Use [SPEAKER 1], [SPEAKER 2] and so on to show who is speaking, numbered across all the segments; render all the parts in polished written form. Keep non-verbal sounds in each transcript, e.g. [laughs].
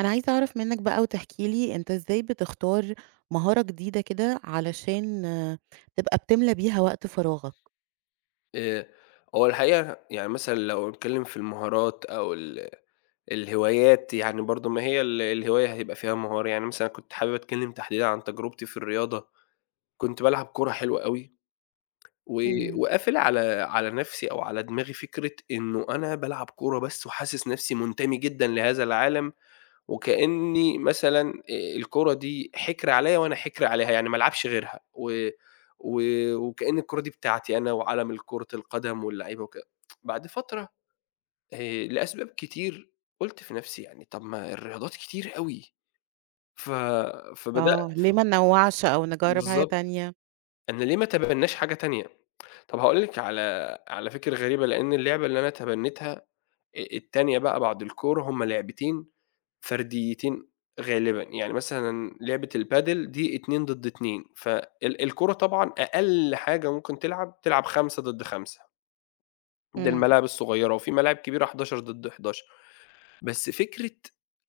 [SPEAKER 1] أنا عايزة أعرف منّك بقى وتحكي لي أنت إزاي بتختار مهارة جديدة كده علشان تبقى بتملى بيها وقت فراغك؟
[SPEAKER 2] آآ، هو الحقيقة يعني مثلًا لو هنتكلم في المهارات أو الهوايات، يعني برضه ما هي الهواية هيبقى فيها مهارة. يعني مثلًا كنت حابب أتكلم تحديدًا عن تجربتي في الرياضة، كنت بالعب كورة حلوة أوي، و
[SPEAKER 1] إمم.
[SPEAKER 2] وقافل على نفسي أو على دماغي فكرة إنه أنا بالعب كورة بس وحاسس نفسي منتمي جدًا لهذا العالم. وكأني مثلًا الكورة دي حِكر عليّا وأنا حِكر عليها، يعني ما العبش غيرها، و و وكأن الكورة دي بتاعتي أنا وعَلَم كرة القدم واللعيبة وكده. بعد فترة لأسباب كتير قُلت في نَفْسي يعني طَب ما الرياضات كتير أوي، ف فبدأ
[SPEAKER 1] آه، ليه ما ننوّعش أو نجرّب حاجة
[SPEAKER 2] بالضبط.
[SPEAKER 1] تانية؟
[SPEAKER 2] أنا ليه ما أتبنّاش حاجة تانية؟ طَب هاقول لِك على فكرة غريبة، لإن اللعبة اللي أنا تبنّيتها التانية بقى بعد الكورة هُم لعبتين فرديّتين غالبًا. يعني مثلًا لعبة البادل دي 2 ضد 2، الكورة طبعًا أقل حاجة ممكن تلعب، تلعب 5 ضد 5، ده
[SPEAKER 1] إمم،
[SPEAKER 2] الملاعب الصغيّرة، وفي ملاعب كبيرة 11 ضد 11. بس فكرة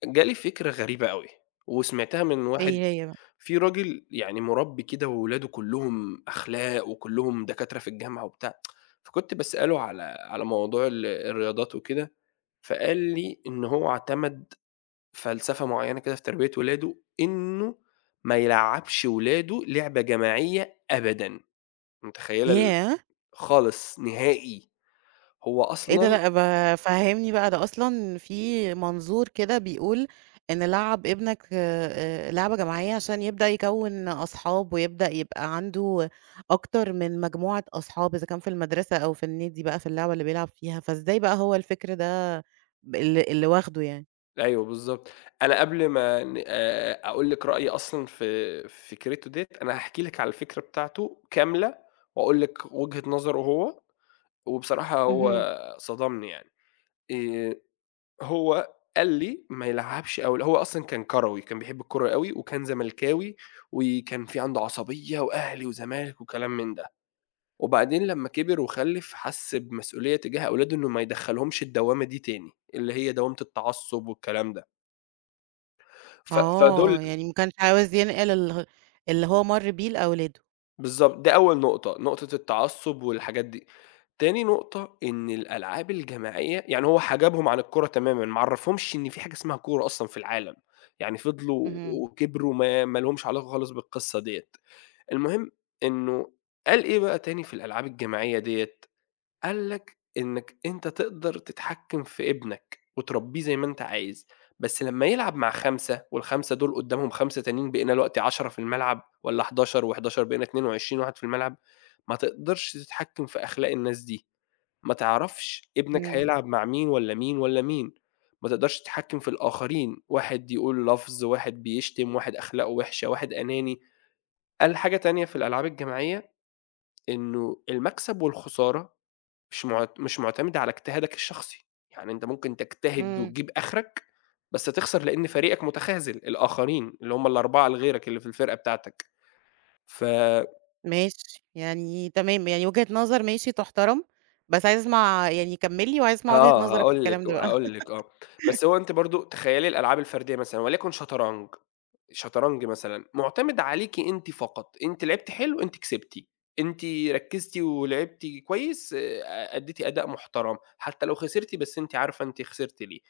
[SPEAKER 2] جالي فكرة غريبة أوي، وسمعتها من واحد.
[SPEAKER 1] إيه هي بقى؟
[SPEAKER 2] في راجل يعني مُربّي كده وولاده كلّهم أخلاق وكلّهم دكاترة في الجامعة وبتاع، فكنت باسأله على موضوع الرياضات وكده، فقال لي إن هو اعتمد فلسفة معيّنة كده في تربية ولاده، إنه ما يلعّبش ولاده لعبة جماعية أبدًا. متخيّلة
[SPEAKER 1] ياه!
[SPEAKER 2] خالص نهائي؟ هو
[SPEAKER 1] إيه ده؟
[SPEAKER 2] أصلًا
[SPEAKER 1] لأ، فهّمني بقى. ده أصلًا في منظور كده بيقول إن لعّب ابنك لعبة جماعية عشان يبدأ يكوّن أصحاب، ويبدأ يبقى عنده أكتر من مجموعة أصحاب، إذا كان في المدرسة أو في النادي بقى في اللعبة اللي بيلعب فيها، فإزاي بقى هو الفكر ده اللي واخده يعني؟
[SPEAKER 2] أيوه بالضبط. أنا قبل ما ن أقول لِك رأيي أصلًا في فكرته ديّة، أنا هاحكي لِك على الفكرة بتاعته كاملة وأقول لِك وجهة نظره هو. وبصراحة هو
[SPEAKER 1] اهم.
[SPEAKER 2] صدمني يعني. آآ هو قال لي ما يلعبش أوي، هو أصلًا كان كروي، كان بيحب الكورة أوي وكان زملكاوي، وكان في عنده عصبية وأهلي وزمالك وكلام من ده. وبعدين لمّا كبر وخلّف حس بمسؤولية تجاه أولاده إنه ما يدخّلهمش الدوّامة دي تاني، اللي هي دوّامة التعصب والكلام ده. فدول
[SPEAKER 1] آه، يعني ما كانش عاوز ينقل اللي هو مَر بيه لأولاده.
[SPEAKER 2] بالضبط، دي أول نقطة، نقطة التعصُّب والحاجات دي. تاني نقطة إن الألعاب الجماعية يعني هو حجبهم عن الكورة تمامًا، ما عرّفهمش إن في حاجة اسمها كورة أصلًا في العالم، يعني فضلوا
[SPEAKER 1] اهم،
[SPEAKER 2] وكبروا ما لهمش علاقة خالص بالقصة ديّة. المهم إنه قال إيه بقى تاني في الألعاب الجماعية ديّة؟ قال لك إنك أنت تقدر تتحكم في ابنك وتربيه زي ما أنت عايز، بس لمّا يلعب مع 5 وال5 دول قدّامهم 5 تانيين بقينا دلوقتي 10 في الملعب والّا 11 و11 بقينا 22 واحد في الملعب، ما تقدرش تتحكم في أخلاق الناس دي، ما تعرفش ابنك
[SPEAKER 1] إمم،
[SPEAKER 2] هيلعب مع مين والّا مين والّا مين، ما تقدرش تتحكم في الآخرين، واحد يقول لفظ، واحد بيشتم، واحد أخلاقه وِحشة، واحد أناني. قال حاجة تانية في الألعاب الجماعية، إنه المكسب والخسارة مش مُعتمدة على اجتهادك الشخصي، يعني أنت ممكن تجتهد
[SPEAKER 1] إمم.
[SPEAKER 2] وتجيب آخرك، بس تخسر لإن فريقك متخاذل، الآخرين اللي هم ال4 لغيرك اللي في الفرقة بتاعتك. ف
[SPEAKER 1] ماشي، يعني تمام، يعني وجهة نظر ماشي تُحترم، بس عايزة أسمع، يعني كمّل لي، وعايزة أسمع وجهة
[SPEAKER 2] آه،
[SPEAKER 1] نظرك في
[SPEAKER 2] هاقول لِك
[SPEAKER 1] الكلام ده بقى.
[SPEAKER 2] هاقول
[SPEAKER 1] [laughs]
[SPEAKER 2] لِك آه، بس هو أنتِ برضه تخيّلي الألعاب الفردية مثلًا وليكن شطرنج. شطرنج مثلًا مُعتمد عليكِ أنتِ فقط، أنتِ لعبتِ حلو أنتِ كسبتِ، أنتِ ركّزتِ ولعبتِ كويس، أدّيتِ أداء محترم، حتى لو خسرتِ بس أنتِ عارفة أنتِ خسرتِ ليه.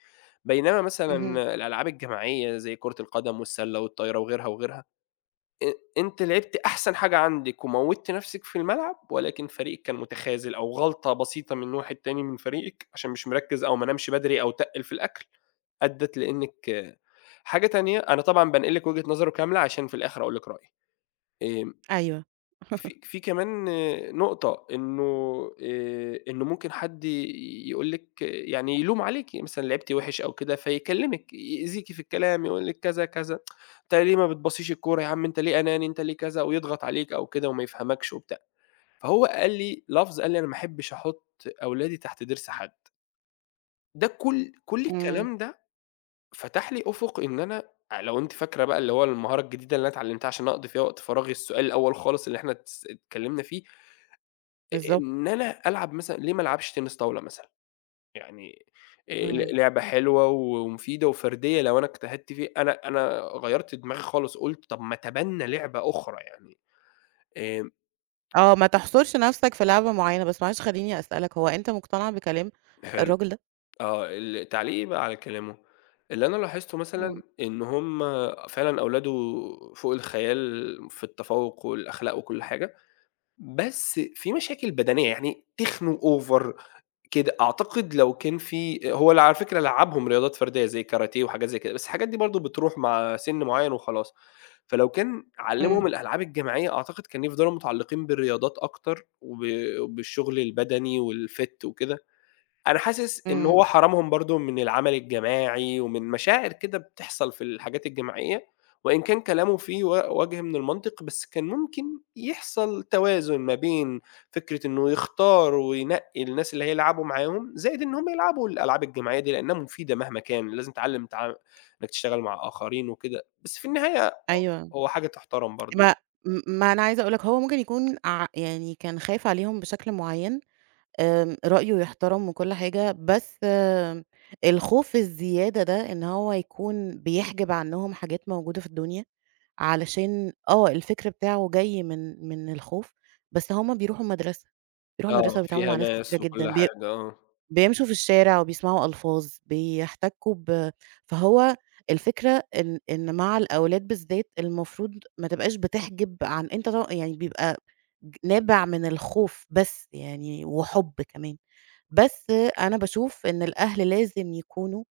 [SPEAKER 2] بينما
[SPEAKER 1] اهم،
[SPEAKER 2] مثلًا الألعاب الجماعية زي كرة القدم والسلة والطايرة وغيرها، وغيرها، أنت لعبت أحسن حاجة عندِك وموّتِ نفسِك في الملعب، ولكن فريقِك كان متخاذل أو غلطة بسيطة من واحد تاني من فريقِك عشان مش مركّز أو ما نامش بدري أو تقِّل في الأكل، أدّت لإنِّك. حاجة تانية، أنا طبعًا بانقل لِك وجهة نظره كاملة عشان في الآخر أقول لِك رأيي. آآ
[SPEAKER 1] أيوه،
[SPEAKER 2] في كمان آه، نقطة إنه إنه ممكن حد يقول لِك يعني يلوم عليكِ، يعني مثلًا لعبتِ وِحِش أو كده فيكلمِك، يأذيكِ في الكلام، يقول لِك كذا، كذا، أنت ليه ما بتباصيش الكورة يا عم، أنت ليه أناني، أنت ليه كذا، ويضغط عليك أو كده وما يفهمكش وبتاع. فهو قال لي لفظ، قال لي: "أنا ما احبش أحط أولادي تحت ضِرس حد." ده كل
[SPEAKER 1] إمم،
[SPEAKER 2] الكلام ده فتح لي أفق. إن أنا لو أنتِ فاكرة بقى اللي هو المهارة الجديدة اللي أنا اتعلمتها عشان أقضي فيها وقت فراغي، السؤال الأول خالص اللي إحنا اتكلمنا فيه،
[SPEAKER 1] بالضبط،
[SPEAKER 2] إن أنا ألعب مثلًا، ليه ما ألعبش تنس طاولة مثلًا؟ يعني
[SPEAKER 1] إمم،
[SPEAKER 2] ل لعبة حلوة ومفيدة وفردية لو أنا اجتهدت فيها. أنا غيّرت دماغي خالص، قُلت طب ما أتبنى لعبة أخرى يعني. آمم
[SPEAKER 1] آه، ما تحصرش نَفْسك في لعبة معيّنة، بس معلش خلّيني أسألك، هو أنت مقتنع بكلام
[SPEAKER 2] حلو،
[SPEAKER 1] الراجل ده؟
[SPEAKER 2] آه. التعليق إيه بقى على كلامه؟ اللي أنا لاحظته
[SPEAKER 1] إمم،
[SPEAKER 2] مثلًا إن هُم فعلًا أولاده فوق الخيال في التفوّق والأخلاق وكل حاجة، بس في مشاكل بدنية، يعني تخنوا over كده. أعتقد لو كان هو اللي على فكرة لعّبهم رياضات فردية زي كاراتيه وحاجات زي كده، بس الحاجات دي برضه بتروح مع سِن معيّن وخلاص. فلو كان
[SPEAKER 1] إمم،
[SPEAKER 2] علّمهم الألعاب الجماعية أعتقد كان يفضلوا متعلقين بالرياضات أكتر، وبالشغل البدني والfit وكده. أنا حاسس إن
[SPEAKER 1] إمم،
[SPEAKER 2] هو حرمهم برضه من العمل الجماعي، ومن مشاعر كده بتحصل في الحاجات الجماعية، وإن كان كلامه فيه وجه من المنطق، بس كان ممكن يحصل توازن ما بين فكرة إنه يختار وينقي الناس اللي هيلعبوا معاهم، زائد إن هم يلعبوا الألعاب الجماعية دي لأنها مفيدة مهما كان، لازم تتعلم إنك تشتغل مع آخرين وكده، بس في النهاية
[SPEAKER 1] أيوه،
[SPEAKER 2] هو حاجة تُحترم برضه.
[SPEAKER 1] ما ما أنا عايزة أقول لك، هو ممكن يكون يعني كان خايف عليهم بشكل معيّن؟ رأيه يُحترم وكل حاجة، بس الخوف الزيادة ده إن هو يكون بيحجب عنّهم حاجات موجودة في الدنيا، علشان الفكر بتاعه جاي من الخوف، بس هُم بيروحوا المدرسة، بيروحوا المدرسة
[SPEAKER 2] آه،
[SPEAKER 1] وبيتعاملوا
[SPEAKER 2] فيها
[SPEAKER 1] مع ناس كتيرة
[SPEAKER 2] ناس
[SPEAKER 1] جدًا،
[SPEAKER 2] وكل حاجة، آه.
[SPEAKER 1] بيمشوا في الشارع وبيسمعوا ألفاظ، بيحتكّوا فهو الفكرة إن مع الأولاد بالذات المفروض ما تبقاش بتحجب عن أنت، يعني بيبقى نابع من الخوف، بس يعني، وحُب كمان. بس أنا باشوف إن الأهل لازم يكونوا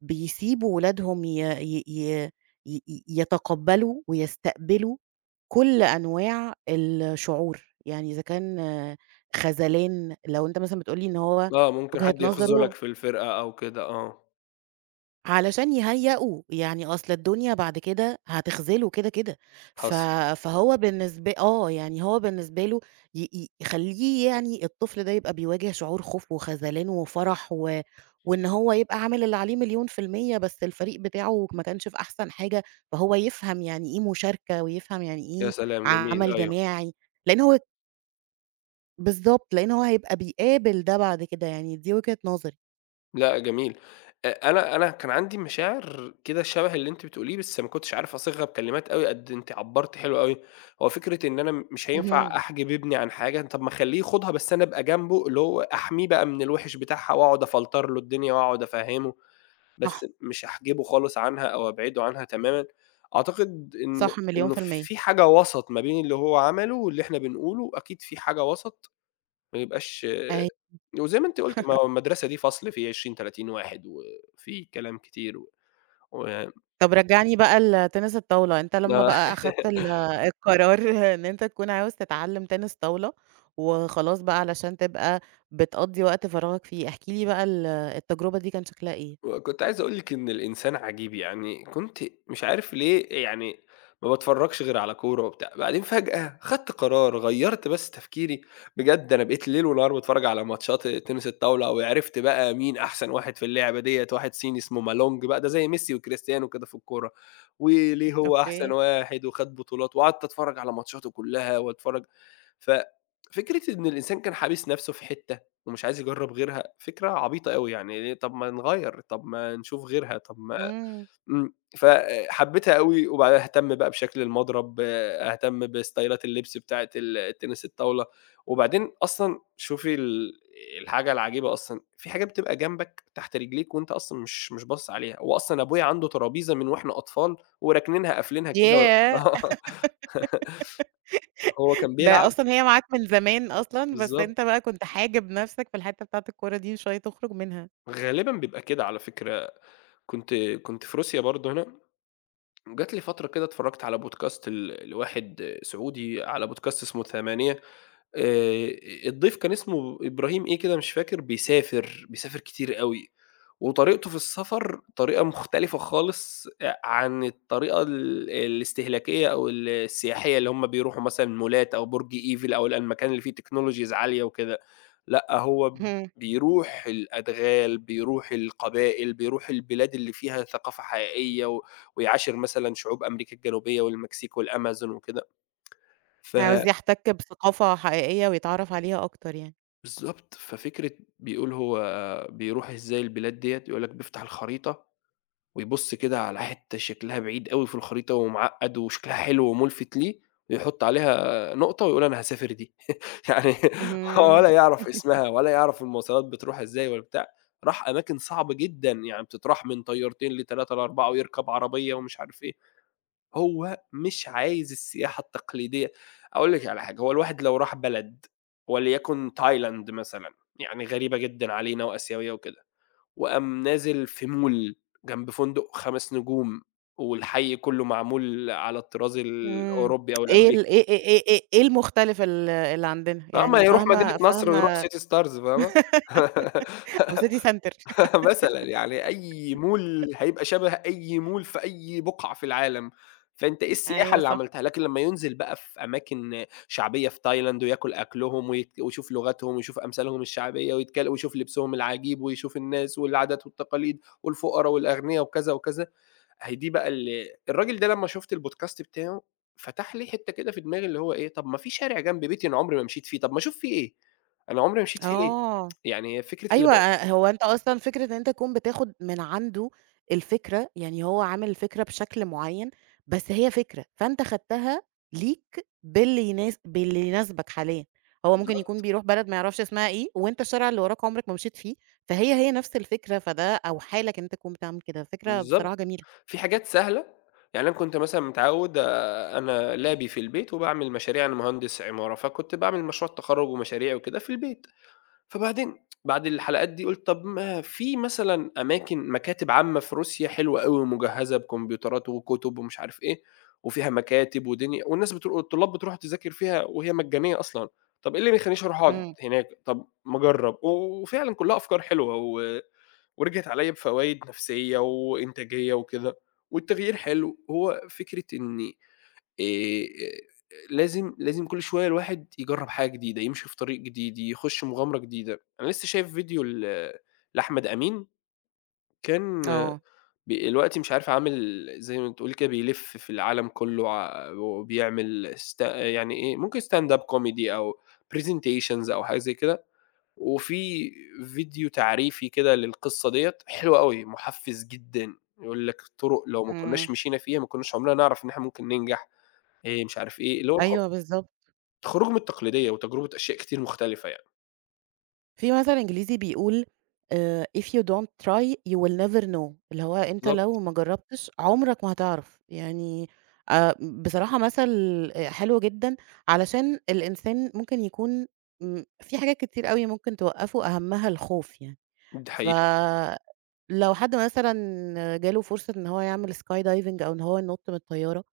[SPEAKER 1] بيسيبوا ولادهم ي ي ي ي ي يتقبّلوا ويستقبلوا كل أنواع الشعور، يعني إذا كان خذلان. لو أنت مثلًا بتقول لي إن هو
[SPEAKER 2] آه، ممكن
[SPEAKER 1] وجهة
[SPEAKER 2] حد يخذلك
[SPEAKER 1] نظره
[SPEAKER 2] في الفرقة أو كده، آه،
[SPEAKER 1] علشان يهيّئوا، يعني أصل الدنيا بعد كده هتخذله كده، كده. ف
[SPEAKER 2] حصل.
[SPEAKER 1] فهو بالنسبة، يعني هو بالنسبة له ي ي يخلّيه، يعني الطفل ده يبقى بيواجه شعور خوف وخذلان وفرح و وإن هو يبقى عامل اللي عليه مليون في المِيّة، بس الفريق بتاعه ما كانش في أحسن حاجة، فهو يفهم يعني إيه مشاركة، ويفهم يعني
[SPEAKER 2] يا
[SPEAKER 1] إيه
[SPEAKER 2] سلام! جميل،
[SPEAKER 1] عمل
[SPEAKER 2] أيوه.
[SPEAKER 1] جماعي، لإن هو بالضبط، لإن هو هيبقى بيقابل ده بعد كده. يعني دي وجهة نظري.
[SPEAKER 2] لأ جميل. أ أنا أنا كان عندي مشاعر كده شبه اللي أنتِ بتقوليه، بس ما كنتش عارف أصيغها بكلمات أوي قد أنتِ عبّرتِ حلو أوي. هو فكرة إن أنا مش هينفع
[SPEAKER 1] اهم،
[SPEAKER 2] أحجب ابني عن حاجة، طب ما أخلّيه يخوضها بس أنا أبقى جنبه، اللي هو أحميه بقى من الوِحِش بتاعها وأقعد أفلتر له الدنيا وأقعد أفهّمه، بس
[SPEAKER 1] صح،
[SPEAKER 2] مش أحجبه خالص عنها أو أبعده عنها تمامًا. أعتقد إن
[SPEAKER 1] صح، مليون
[SPEAKER 2] إنه
[SPEAKER 1] في المِيّة.
[SPEAKER 2] في حاجة وسط ما بين اللي هو عمله واللي إحنا بنقوله. أكيد في حاجة وسط ما يبقاش.
[SPEAKER 1] أي
[SPEAKER 2] وزي ما أنتِ قُلتِ، ما هو المدرسة دي فصل فيه 20، 30 واحد وفيه كلام كتير و
[SPEAKER 1] طب رجّعني بقى لتنس الطاولة. أنت لمّا بقى أخدت
[SPEAKER 2] [laughs]
[SPEAKER 1] القرار [laughs] إن أنت تكون عاوز تتعلّم تنس طاولة، وخلاص بقى علشان تبقى بتقضّي وقت فراغك فيه، احكِ لي بقى التجربة دي كان شكلها إيه؟
[SPEAKER 2] وكنت عايز أقول لِك إن الإنسان عجيب. يعني كنت مش عارف ليه يعني ما باتفرّجش غير على كورة وبتاع، بعدين فجأة خدت قرار، غيّرت بس تفكيري. بجد أنا بقيت ليل ونهار باتفرّج على ماتشات تنس الطاولة، وعرفت بقى مين أحسن واحد في اللعبة ديّة. واحد صيني اسمه مالونج بقى، ده زي ميسي وكريستيانو كده في الكورة، وليه هو أحسن
[SPEAKER 1] أوكي.
[SPEAKER 2] واحد وخد بطولات. وقعدت أتفرّج على ماتشاته كلّها وأتفرّج. ف فكرة إن الإنسان كان حابس نَفْسه في حتّة ومش عايز يجرّب غيرها، فكرة عبيطة أوي. يعني ليه؟ طب ما نغيّر، طب ما نشوف غيرها، طب ما…
[SPEAKER 1] إمم،
[SPEAKER 2] إمم. فحبيتها أوي وبعدها اهتم بقى بشكل المضرب، آه، أهتم باستايلات اللبس بتاعة التنس الطاولة. وبعدين أصلًا شوفي الحاجة العجيبة أصلًا، في حاجات بتبقى جنبك تحت رجليك وأنت أصلًا مش باصص عليها. هو أصلًا أبويا عنده ترابيزة من وإحنا أطفال وراكنينها قافلينها كده.
[SPEAKER 1] ياه!
[SPEAKER 2] [laughs] آه، هو كان
[SPEAKER 1] ده
[SPEAKER 2] بيلعب.
[SPEAKER 1] أصلًا هي معاك من زمان، أصلًا بس
[SPEAKER 2] بالضبط،
[SPEAKER 1] أنت بقى كنت حاجب نَفْسك في الحتّة بتاعة الكورة دي، مش راضي تخرج منها.
[SPEAKER 2] غالبًا بيبقى كده على فكرة. كنت كنت في روسيا برضه هنا جات لي فترة كده، اتفرّجت على بودكاست لواحد سعودي، على بودكاست اسمه ثمانية. آآ الضيف كان اسمه إبراهيم إيه كده مش فاكر، بيسافر، بيسافر كتير أوي. وطريقته في السفر طريقة مختلفة خالص عن الطريقة الاستهلاكية أو السياحية اللي هُم بيروحوا مثلًا مولات أو برج إيفل أو المكان اللي فيه technologies عالية وكده. لأ، هو
[SPEAKER 1] اهم،
[SPEAKER 2] بيروح الأدغال، بيروح القبائل، بيروح البلاد اللي فيها ثقافة حقيقية و ويعاشر مثلًا شعوب أمريكا الجنوبية والمكسيك والأمازون وكده. ف
[SPEAKER 1] عاوز يحتك بثقافة حقيقية ويتعرّف عليها أكتر يعني.
[SPEAKER 2] بالضبط. ففكرة بيقول هو بيروح إزاي البلاد ديّة، يقول لك بيفتح الخريطة ويبُص كده على حتّة شكلها بعيد أوي في الخريطة ومعقّد وشكلها حلو ومُلفت ليه، ويحُط عليها نقطة ويقول أنا هاسافر دي. [laughs] يعني هو
[SPEAKER 1] اهم.
[SPEAKER 2] ولا يعرف
[SPEAKER 1] [laughs]
[SPEAKER 2] اسمها ولا يعرف المواصلات بتروح إزاي ولا بتاع. راح أماكن صعبة جدًا، يعني بتتراح من طيارتين ل3 ل4 ويركب عربية ومش عارف إيه. هو مش عايز السياحة التقليدية. أقول لِك على حاجة، هو الواحد لو راح بلد وليكن تايلاند مثلًا، يعني غريبة جدًا علينا وآسيوية وكده، وقام نازل في مول جنب فندق 5 نجوم والحي كله معمول على الطراز
[SPEAKER 1] إمم.
[SPEAKER 2] الأوروبي أو
[SPEAKER 1] إيه
[SPEAKER 2] الأمريكي،
[SPEAKER 1] ال إيه إيه إيه إيه إيه المختلف اللي عندنا؟
[SPEAKER 2] آه، ما
[SPEAKER 1] يعني
[SPEAKER 2] يروح مدينة
[SPEAKER 1] فاهمة
[SPEAKER 2] نصر ويروح
[SPEAKER 1] فاهمة.
[SPEAKER 2] City stars، فاهمة؟
[SPEAKER 1] [laughs] أو city center.
[SPEAKER 2] [laughs] [laughs] مثلًا، يعني أي مول هيبقى شبه أي مول في أي بُقعة في العالم، فأنت إيه
[SPEAKER 1] [laughs]
[SPEAKER 2] السياحة
[SPEAKER 1] أيوه
[SPEAKER 2] اللي
[SPEAKER 1] صح.
[SPEAKER 2] عملتها؟ لكن لمّا ينزل بقى في أماكن شعبية في تايلاند وياكل أكلهم ويشوف لغتهم ويشوف أمثالهم الشعبية ويشوف لبسهم العجيب ويشوف الناس والعادات والتقاليد والفقرا والأغنيا وكذا، وكذا. أهي دي بقى الراجل ده لمّا شُفت البودكاست بتاعه فتح لي حتّة كده في دماغي، اللي هو إيه، طَب ما في شارع جنب بيتي أنا عمري ما مشيت فيه، طَب ما أشوف فيه إيه، أنا عمري ما مشيت فيه ليه؟
[SPEAKER 1] آه.
[SPEAKER 2] يعني هي فكرة اللي ب
[SPEAKER 1] أيوه، هو أنت أصلًا فكرة إن أنت تكون بتاخد من عنده الفكرة، يعني هو عامل الفكرة بشكل معيّن، بس هي فكرة، فأنت خدتها ليك باللي يناسبك حاليًا. هو ممكن
[SPEAKER 2] بالضبط.
[SPEAKER 1] يكون بيروح بلد ما يعرفش اسمها إيه، وأنت الشارع اللي وراك عمرك ما مشيت فيه، فهي، هي نفس الفكرة، فده أوحى لك إن أنت تكون بتعمل كده. فكرة بصراحة
[SPEAKER 2] بالضبط،
[SPEAKER 1] جميلة.
[SPEAKER 2] في حاجات سهلة. يعني أنا كنت مثلًا متعوّد، أنا لابي في البيت وباعمل مشاريع، أنا مهندس عمارة، فكنت باعمل مشروع التخرُّج ومشاريع وكده في البيت. فبعدين بعد الحلقات دي قُلت طَب ما في مثلًا أماكن مكاتب عامة في روسيا حلوة أوي ومجهّزة بكمبيوترات وكُتب ومش عارف إيه، وفيها مكاتب ودنيا والناس الطلاب بتروح تذاكر فيها وهي مجانية أصلًا، طَب إيه اللي ما يخلّينيش أروح أقعد
[SPEAKER 1] إمم،
[SPEAKER 2] هناك، طَب ما أجرّب. وفعلًا كُلّها أفكار حلوة و ورجعت عليَّ بفوايد نفسية وإنتاجية وكده. والتغيير حلو. هو فكرة إن آآ لازم كل شوية الواحد يجرّب حاجة جديدة، يمشي في طريق جديد، يخش مغامرة جديدة. أنا لسه شايف فيديو لأحمد أمين، كان
[SPEAKER 1] آه،
[SPEAKER 2] دلوقتي مش عارف عامل زي ما تقولي كده بيلف في العالم كله، وبيعمل يعني إيه ممكن stand up comedy أو presentations أو حاجة زي كده. وفي فيديو تعريفي كده للقصة ديّة حلو أوي، محفّز جدًا، يقول لك الطرق لو ما
[SPEAKER 1] إمم،
[SPEAKER 2] كناش مشينا فيها ما كناش عمرنا نعرف إن إحنا ممكن ننجح، مش عارف إيه، اللي هو
[SPEAKER 1] أيوه بالضبط.
[SPEAKER 2] الخروج من التقليدية وتجربة أشياء كتير مختلفة يعني.
[SPEAKER 1] في مثل إنجليزي بيقول، if you don't try you will never know، اللي هو أنت
[SPEAKER 2] بالضبط،
[SPEAKER 1] لو ما جرّبتش عمرك ما هتعرف. يعني آآ بصراحة مثل حلو جدًا، علشان الإنسان ممكن يكون، في حاجات كتير أوي ممكن توقّفه، أهمها الخوف يعني.
[SPEAKER 2] دي حقيقة.
[SPEAKER 1] فلو حد مثلًا جاله فرصة إن هو يعمل sky diving، أو إن هو ينُط من الطيارة،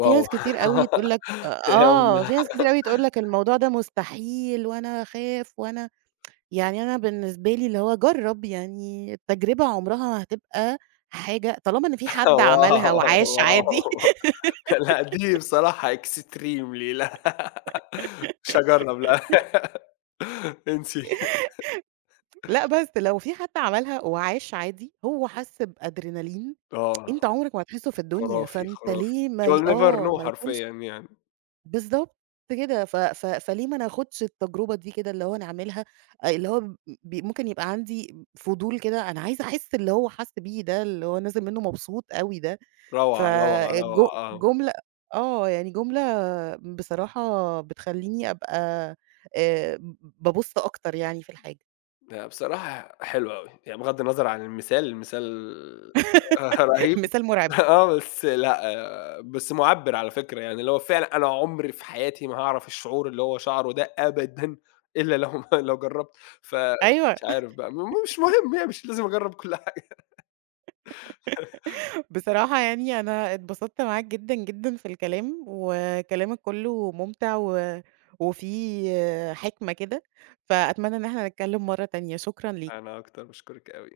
[SPEAKER 1] في ناس كتير أوي تقول
[SPEAKER 2] [laughs]
[SPEAKER 1] لك
[SPEAKER 2] يالّا واو.
[SPEAKER 1] آه، في ناس كتير أوي تقول لك الموضوع ده مستحيل، وأنا هاخاف وأنا، يعني أنا بالنسبة لي اللي هو جرّب، يعني التجربة عمرها هتبقى حاجة طالما إن في حد عملها وعاش عادي.
[SPEAKER 2] واو!
[SPEAKER 1] [laughs]
[SPEAKER 2] لأ دي بصراحة extremely، لأ مش هاجرّب، لأ. [laughs] انسي.
[SPEAKER 1] لأ، بس لو في حد عملها وعاش عادي، هو حَس بأدرينالين أنت
[SPEAKER 2] آه،
[SPEAKER 1] عمرك ما هتحسّه في الدنيا،
[SPEAKER 2] خرافي،
[SPEAKER 1] فأنت
[SPEAKER 2] خرافي.
[SPEAKER 1] ليه ما ي
[SPEAKER 2] You'll never
[SPEAKER 1] آه،
[SPEAKER 2] know
[SPEAKER 1] ما يكونش
[SPEAKER 2] حرفيًا يعني.
[SPEAKER 1] بالضبط كده؟ ف ف فليه ما ناخدش التجربة دي كده اللي هو نعملها؟ اللي هو ب ب ممكن يبقى عندي فضول كده، أنا عايزة أحس اللي هو حَس بيه ده، اللي هو نازل منّه مبسوط أوي ده.
[SPEAKER 2] روعة، روعة،
[SPEAKER 1] فالج
[SPEAKER 2] روعة، آه.
[SPEAKER 1] جملة، آه، يعني جملة بصراحة بتخلّيني أبقى آآ بابُص أكتر يعني في الحاجة.
[SPEAKER 2] لأ بصراحة حلو أوي، يعني بغض النظر عن المثال، المثال [laughs]
[SPEAKER 1] [laughs]
[SPEAKER 2] رهيب.
[SPEAKER 1] مثال مرعب.
[SPEAKER 2] آه، بس لأ، آه، بس مُعبّر على فكرة، يعني اللي هو فعلًا أنا عمري في حياتي ما هاعرف الشعور اللي هو شعره ده أبدًا إلا لو [laughs] ما لو جرّبت.
[SPEAKER 1] أيوه،
[SPEAKER 2] فمش عارف بقى، مش مهم، يعني مش لازم أجرّب كل حاجة. [laughs]
[SPEAKER 1] بصراحة يعني أنا اتبسطت معاك جدًا، جدًا في الكلام، وكلامك كُلّه مُمتع و وفيه آه، حِكمة كده، فأتمنى إن إحنا نتكلم مرّة تانية. شكرًا ليك.
[SPEAKER 2] أنا أكتر، باشكرِك أوي.